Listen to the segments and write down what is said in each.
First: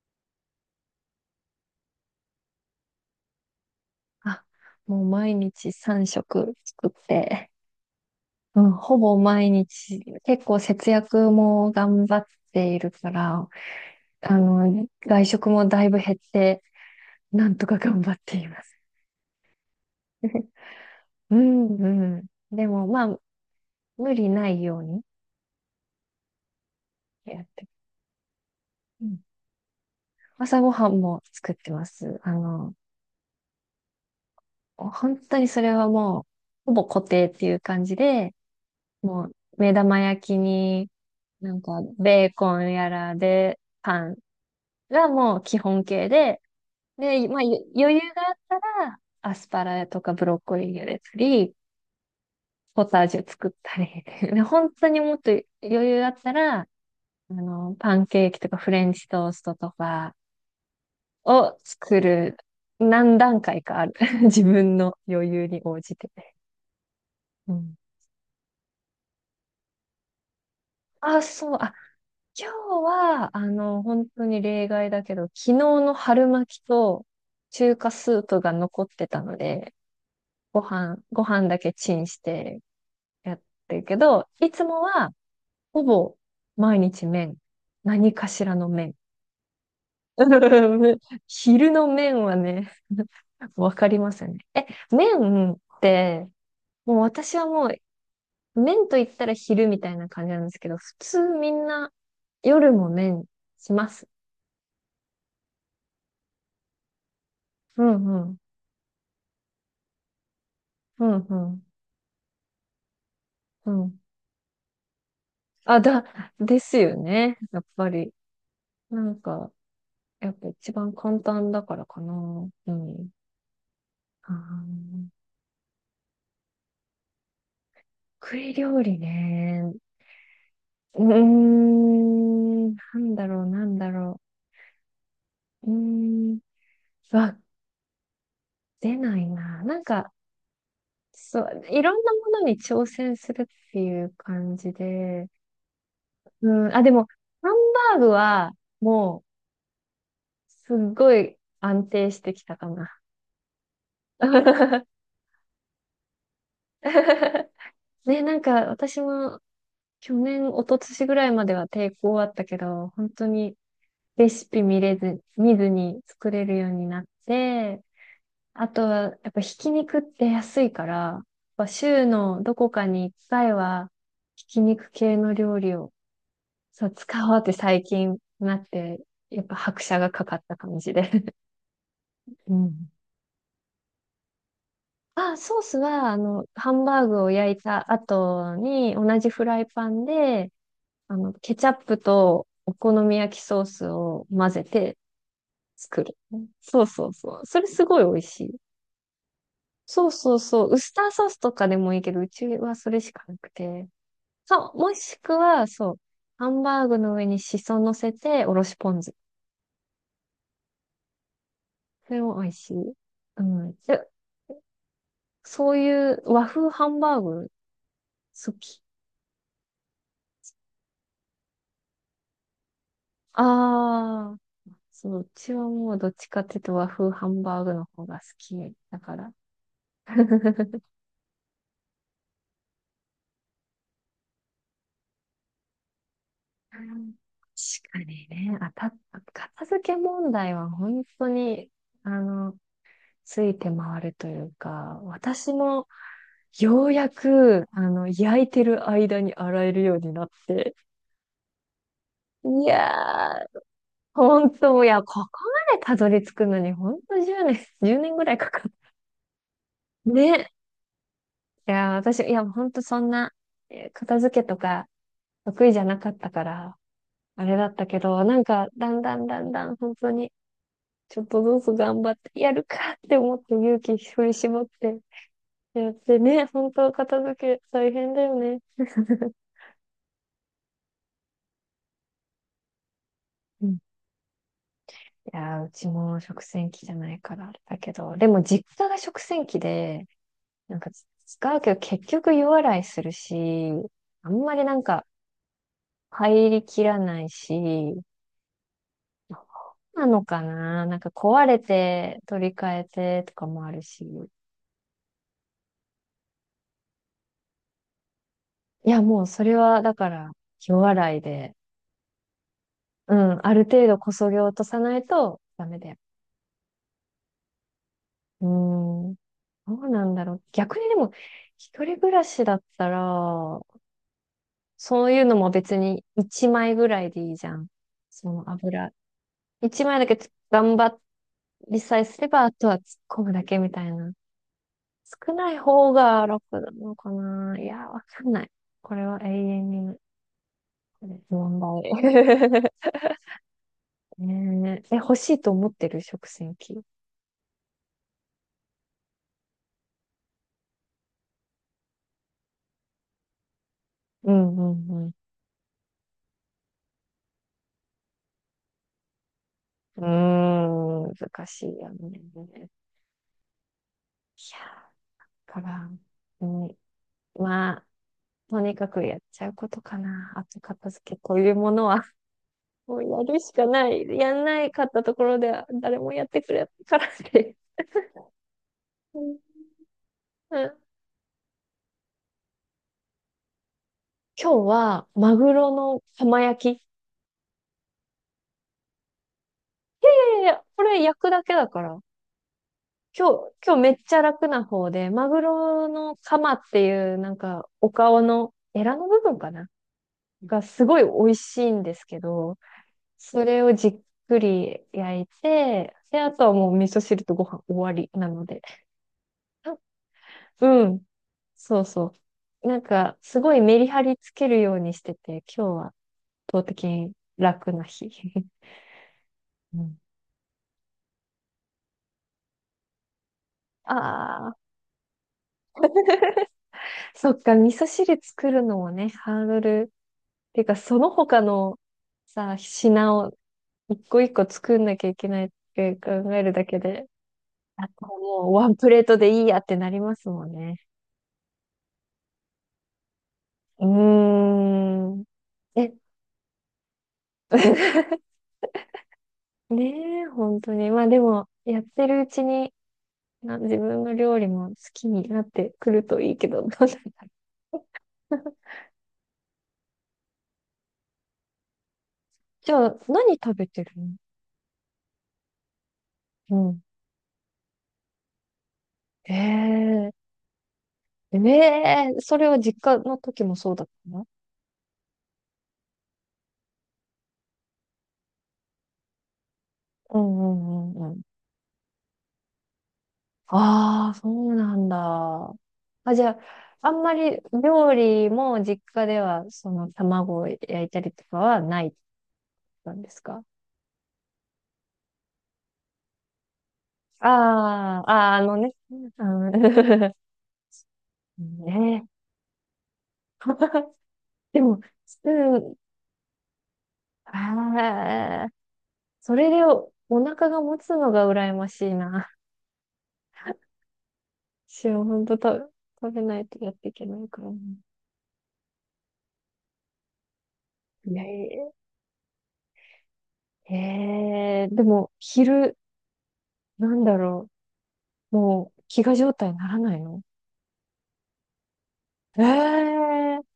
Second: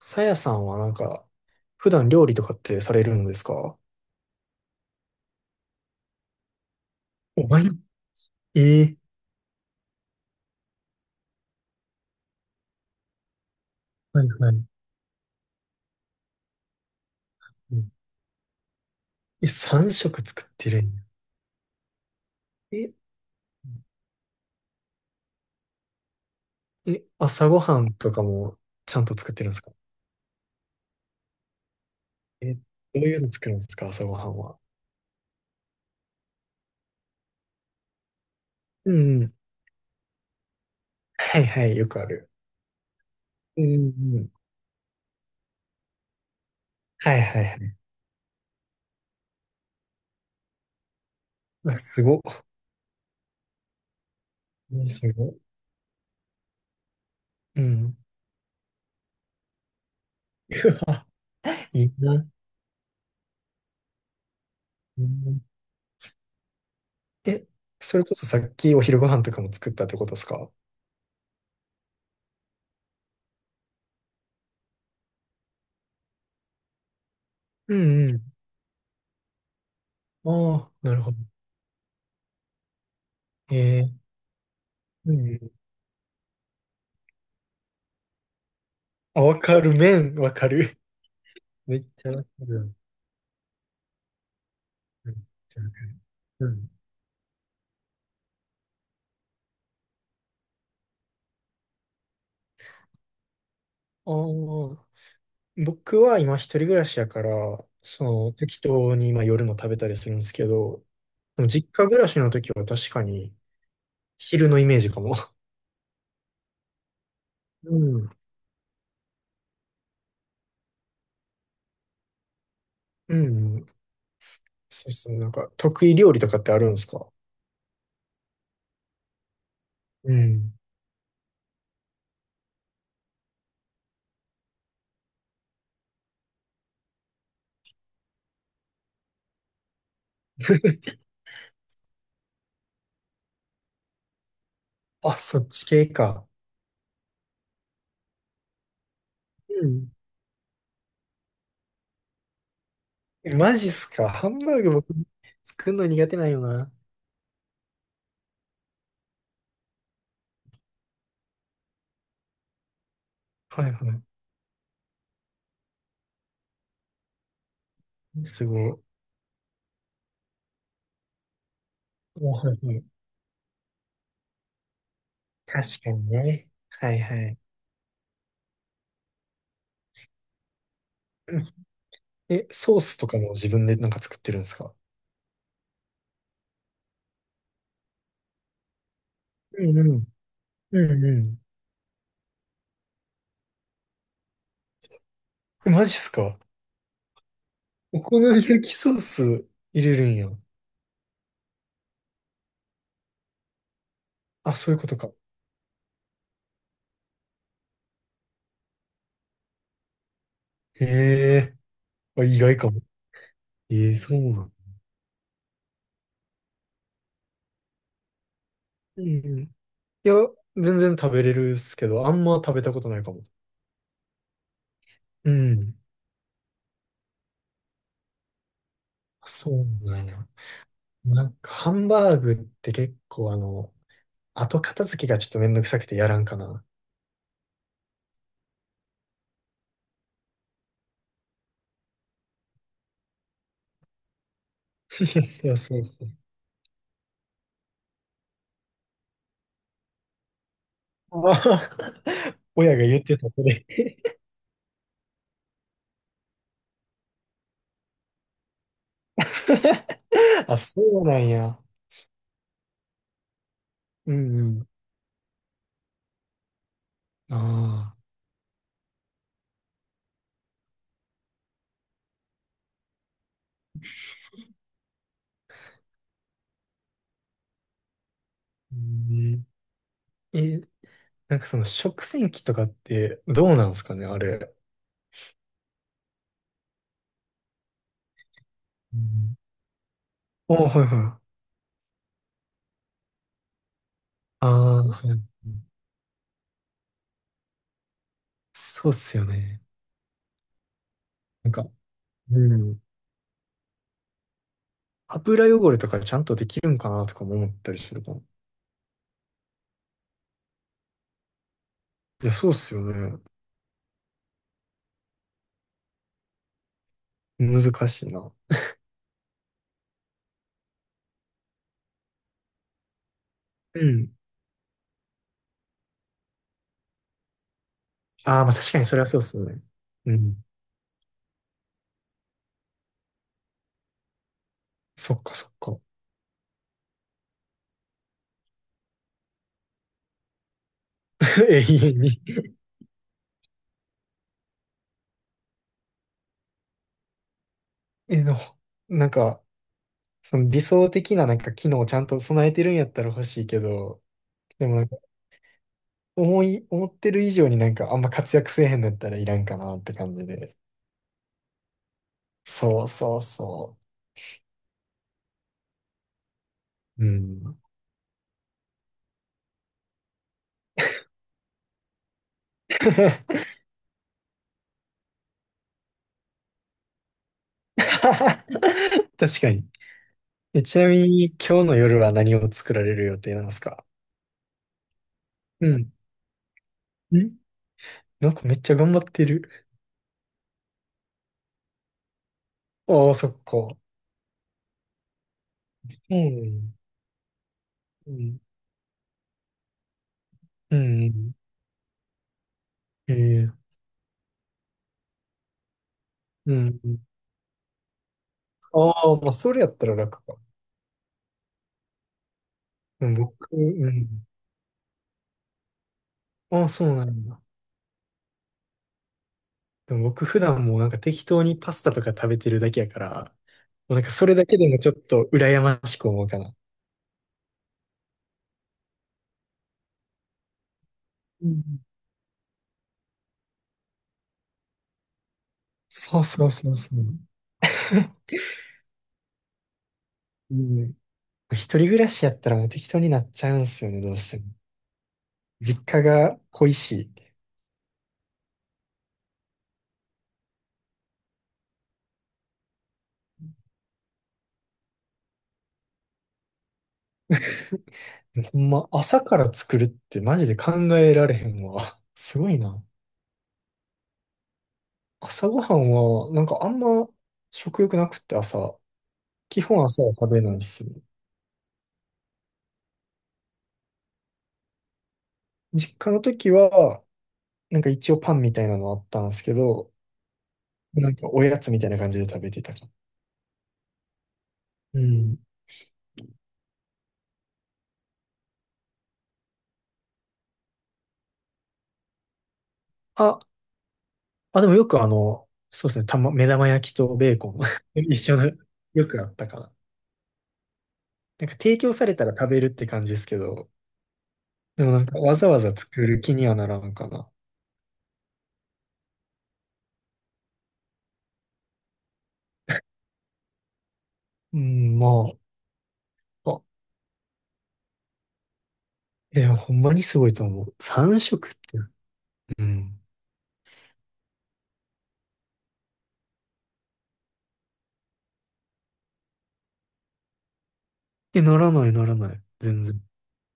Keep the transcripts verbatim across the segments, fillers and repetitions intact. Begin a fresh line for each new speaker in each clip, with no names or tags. さやさんはなんか、普段料理とかってされるのですか？
あ、もう毎日さんしょく食作って、
お
う
前、
ん、
え
ほ
え、
ぼ毎日、結構節約も頑張っているから、
はい
あ
はい。
の、外食もだいぶ減って、なんと
う
か
ん、
頑張っています。
え、さん食作ってるんや。
うん、うん。でも、
え、
まあ、無理ないように
え、
やっ
朝ご
て。
はんとかもちゃ
う
んと
ん、
作ってるんですか？
朝ごはんも作ってます。あ
え、ど
の、
ういうの作るんですか朝ごはんは？
本当にそれはもう、ほぼ固定っていう感じで、
うん
も
う
う、
ん。
目玉焼きに、
はい
なん
はい、
か、
よくあ
ベ
る。
ーコンやらで、
うんう
パ
ん
ン
うん。
がもう基本形で、
はい
で、ま
は
あ、
いは
ゆ
い。
余裕があったら、アスパラとかブロッコリー茹でたり、
うわすごっ。
ポタージュ作ったり、で、本当
ね
に
す
もっと
ごっ。
余裕があったら、あ
う
の、パ
ん。
ンケーキとかフレンチトーストとか
うわ、
を
いい
作
な。
る、何段階かある。自分の
う
余
ん、
裕に応じて。
え、
うん。
それこそさっきお昼ご飯とかも作ったってことですか？
あ、そう、あ、今日は、あの、本当に例外だけど、昨日の春巻きと中
う
華
んう
スー
ん。
プが残ってたので、
あ
ご
あ、な
飯、
るほど。
ご飯だけチンしてやってるけ
え、
ど、いつもは
うん。
ほぼ毎日麺。何かしらの麺。
あ、わかる、麺、わかる。
昼
めっ
の
ちゃ
麺
わか
はね。
る。
わかりますよね。え、
めっ
麺っ
ちゃわかる。
て、
うん。
もう私はもう麺と言ったら昼みたいな感じなんですけど、普通みんな夜も麺します。
ああ、僕は今一人暮らしやから、
う
そ
んう
の
ん。
適当に今夜も食べたりするんですけど、
うんう
でも
ん。
実家暮らしの時は確かに
うん。
昼のイメージかも。
あ、だ、ですよね。やっ
う
ぱ
ん。
り。なんか、やっぱ一番簡単だからかな。うん。
うん。
あ
そう
ー
そう。なんか得意料理とかってあるんですか？
得意料理ね。
うん。
うーん、なんだろう、なんだろう。うーん、わ、出ないな。なんか、そう、いろんなものに挑戦するっていう感じ
あ、
で。
そっち系か。
うん、あ、でも、ハンバーグは、もう、
うん。
すっごい安定してきたかな。
えマジっすか。ハンバーグ 僕作るの苦手なんよな。
ね、なんか、私も、去年、一昨年ぐらいまでは抵抗あったけど、本当に、
はいは
レシピ見れず、見ずに作れるようになって、
い。すご
あ
い。
とは、やっぱひき肉って安いから、やっぱ週
あ、
の
は
ど
い
こ
はい。
かに一回は、ひき肉系の料理
確か
を、
にね。
そ
は
う、
いは
使お
い。
うって最近なって、やっぱ拍車がかかった感じで。
うん、え、
う
ソー
ん。
スとかも自分でなんか作ってるんですか？
あ、ソースは、あの、ハンバーグを焼いた後に、同じフライ
うんう
パン
ん。
で、
うん
あの、
う
ケチャップとお好み焼きソースを混ぜて
ん。マジっ
作
す
る。
か。
そうそうそう。それす
お
ごい美
好
味
み
しい。
焼きソース入れる
そう
んや。
そうそう。ウスターソースとかでもいいけど、うちはそれしかなくて。
あ、
そ
そう
う、
いうこ
も
とか。
しくは、そう、ハンバーグの上にシソ乗せて、おろしポン酢。
へえ。
それ
あ、意
も美味
外か
し
も。
い。うん。
ええ、
で、
そうなん。
そういう和風ハンバーグ好き。
うんうん。いや、全然食べれるっすけど、あんま食べたことないかも。
ああ、そう、う
う
ちは
ん。
もうどっちかっていうと和風ハンバーグの方が好きだから。
そうな んや。
確
なんか、ハンバーグって結構あの、後片付けがちょっとめんどくさくてやらんかな。
かにね、あた、片付け問題は本当に、あの、ついて回るというか、
い
私
やそうそ
も
う、
ようやく、あの、焼いてる間に洗えるようになって、
まあ、
い
親が
や
言ってた、そ
ー、
れ。
ほんと、いや、ここまでたどり着くのに、ほんとじゅうねん、いちねんぐらいかかる。ね。
あ、そうなんや。
いやー、私、いや、ほんとそんな、えー
う
片
ん
付
う
けと
ん。
か得意じゃなかったから、
あ
あれだった
あ。
けど、なんか、だんだんだんだん、本当に、ちょっとずつ頑張ってやるかって思って勇気振り絞ってやってね、本当片付け大変だよね。
うん、ねえ、なんかその食洗機とかってどう
う
なんで
ん。
すかね、あれ。
いや、うちも食洗機じゃないからあれだけど、でも実家
う
が食
ん。
洗機で、
あ、
なん
はい
か
はい。
使うけど結局湯洗いするし、あん
あ
まりなん
あ、
か
はい。
入りきらないし、
そうっすよね。
なのかな、なんか壊
なん
れ
か、
て取り
う
替
ん。
えてとかもあるし。
油汚れとかちゃんとできるんかなとかも思ったりするかも。
いや、もうそれはだから湯洗いで、
いや、そうっすよ
う
ね。
ん、ある程度こそげ落とさないとダメだよ。
難しいな。
うーん、どうなんだろう。逆にでも一人暮らしだったら、
うん。
そういうのも別にいちまいぐらいでいいじゃん。そ
ああ、
の
まあ確かに
油。
それはそうっすね。
1枚だ
う
けつ
ん。
頑張りさえすれば、あとは突っ込むだけみたいな。
そっ
少
かそ
な
っ
い
か。
方が楽なのかな。いや、わかんない。これは永遠に 問
永遠に、
題。ねえ、え欲しいと思ってる食洗機。
え、でも、なんか、その理想的ななんか機能をちゃんと備えてるんやったら欲しいけど、
う
でもなん
ん
か
うん
思い、思ってる以上になんかあんま活躍せえへんのやったらいらんかなって
う
感じで。
ん。うーん、難しいよね。い
そうそうそ
や、だから、うん、
う。うん。
まあ、とにかくやっちゃうことかな。後片付けというものはもうやる しかない。やんないかったところでは誰もやってくれないからって。うん
確かに。え、
うん。
ちなみに今日の夜は何を作られる予定なんですか？
今日はマグ
う
ロ
ん。
の浜焼き。
んなんかめっちゃ頑張ってる。
でこれ焼くだけだから。
ああ、
今
そっ
日、今
か。
日めっちゃ楽な方で、マグロ
う
のカマっ
ん。
ていうなんかお
う
顔
ん。
のエラの部分かなが
う
すごい美
ん。
味しいんですけど、そ
え、え、
れをじっくり焼いて、で、あとは
う
もう
ん。
味噌汁とご飯終わりなので。
ああ、まあ、それやったら楽か。
うん。そうそう。なん
うん
か、す
僕、
ごいメリ
う
ハリ
ん。
つけるようにしてて、今日は圧倒
ああ、そ
的
うな
に
んだ。
楽な日。う
で
ん。
も僕普段もうなんか適当にパスタとか食べてるだけやから、もうなんかそれだ
ああ、
けでもちょっと羨ましく思うかな。
そっか。味噌汁作るのもね、ハードル。てか、その他
う
の
ん。
さ、品を一個一個作んなきゃいけないって考
そう
え
そう
るだ
そう
け
そう。
で、あと もうワンプレートでいいやってなりますもん
う
ね。
ん。一人暮らしやったらもう適当になっちゃうんす
う
よね、どうしても。
ーん。
実
え、
家が恋し
ねえ、本当に。まあでも、やってるうちに、な自分の料理も好きになってくるといいけど、どうなんだろ
い。
う。
ほんま、朝から作るってマジで考えられへんわ。すごい
じ
な。
ゃあ、何食べてるの。
朝ごはんは、なん
う
かあん
ん。
ま食欲なくって朝。基本朝は
ええ
食べないっすよね。
ええ、それは実家の時もそうだったの。
実家の時は、なんか一応パンみたいなのあったんですけど、
うんうんう
な
んう
ん
ん。
かおやつみたいな感じで食べてたか。
ああ、そうなん
うん。
だ。あ、じゃあ、あんまり料理も実家では、その卵を焼いたりとかはないなんです
あ、
か？
あ、でもよくあの、そうですね、たま、目玉焼きと
あ
ベーコン
あ、
一
ああ、
緒
あ
の、
のね。
よく
う
あったかな。
ん、
なんか提供
ね
さ
え。
れたら食べるって感じですけど、
でも、
でもなん
ス
か
プ
わざ
ー
わざ
ン、
作る気にはならんかな。
ああ、それでお腹が持つのが羨ましいな。
う
し
ん、
はん
ま
当食べ、食べない
あ、
と
あ、
やっていけないから。
いや、ほんまにすごいと思う。
い
さん
やい
食っ
や。
て。うん。
ええーでも、昼、なんだろう。もう、飢餓状態にならないの？
え、ならないならな
え
い。
え
全然。
ー、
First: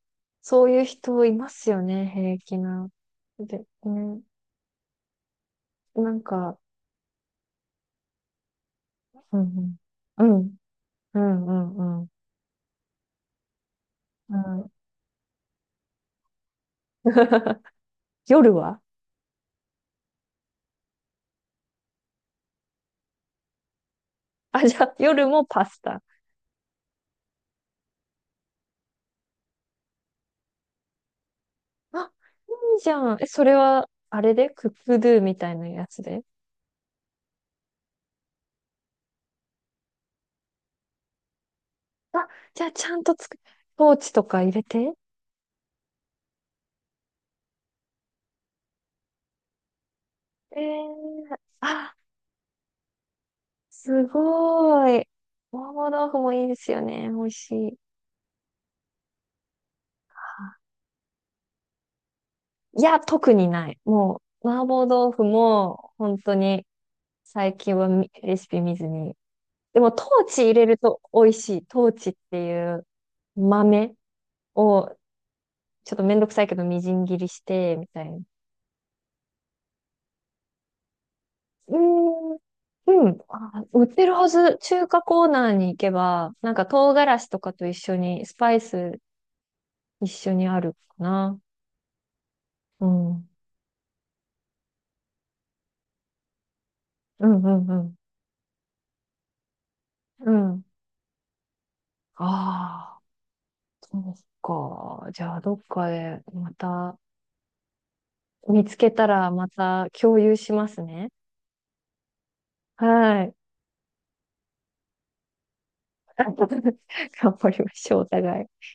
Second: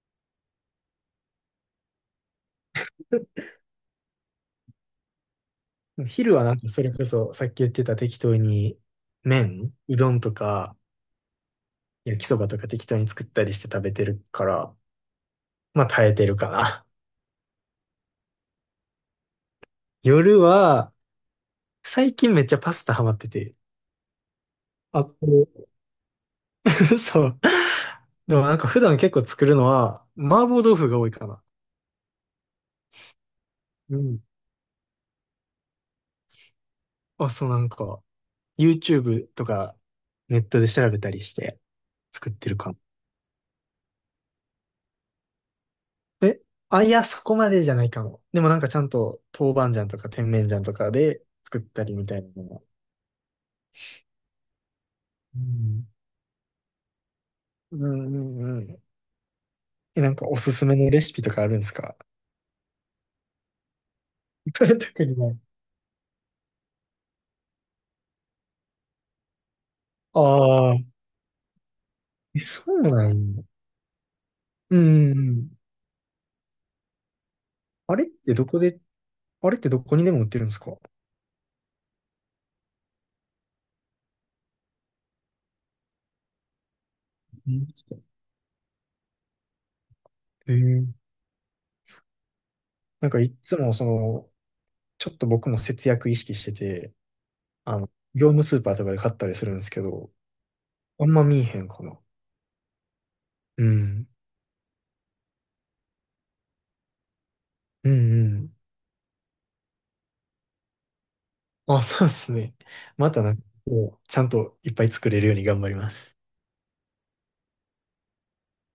そういう人いますよね、平気な。で、ね、なん
昼はな
か、
んかそれこそ、さっき言ってた適当に、
う
麺、
ん
うどん
うん、う
と
ん、
か、
うん、うん、うん。
焼きそばとか適当に作ったりして食べてる
う
か
ん。
ら、まあ耐えてるかな。
夜は、
夜は、最近めっちゃパスタハマってて。
あ、じゃあ、
あ、
夜もパ
こ
スタ。
う そう。でもなんか普段結構作るのは、麻婆豆腐が多いかな。
あ、いいじゃん。え、それは、
う
あ
ん。
れでクックドゥみたいなやつで。
あ、そうなんか、ユーチューブ とかネットで調べたりして
あ、
作ってる
じゃあ
かも。
ちゃんとつく、ポーチとか入れて。
え、あ、いや、そこまでじゃないかも。でもなんかちゃんと豆板醤とか甜麺
え
醤とかで
ー、
作ったり
あ、
みたいなのが。
すごい。
う
麻
ん。
婆豆腐もいいですよね。美味しい。
うんうんうん。え、なんかおすすめのレシピとかあるんですか？
いや、特にない。もう、麻婆
特
豆
に
腐
ない。
も、本当に、最近はみレシピ見ずに。でも、トーチ入れ
あ
る
あ、
と美味しい。トーチっ
え、
て
そ
い
う
う
なん、
豆
う
を、
んうん。
ちょっとめんどくさいけど、みじん切りして、み
あ
た
れっ
いな。
てどこで、あれってどこにでも売ってるんですか？
うーん、うん、あ、売ってるはず。中華コーナーに行けば、なんか唐辛子と
う
かと
ん、
一緒に、スパイス一緒に
え
あるか
ー、
な。うん。
なん
う
かい
ん、
っつもその、ちょっと僕も節約意識してて、
うん、う
あの、
ん。
業務スーパーとかで買ったりするんですけど、
うん。
あんま見えへんかな。
ああ、
う
そ
ん。
うか。じゃあ、どっかでまた
うんうん。
見つけたらまた共有しますね。
あ、そうですね。ま
は
たな
い。
んか、こうちゃんといっぱい作れるように頑張りま す。
頑張りましょう、お互い。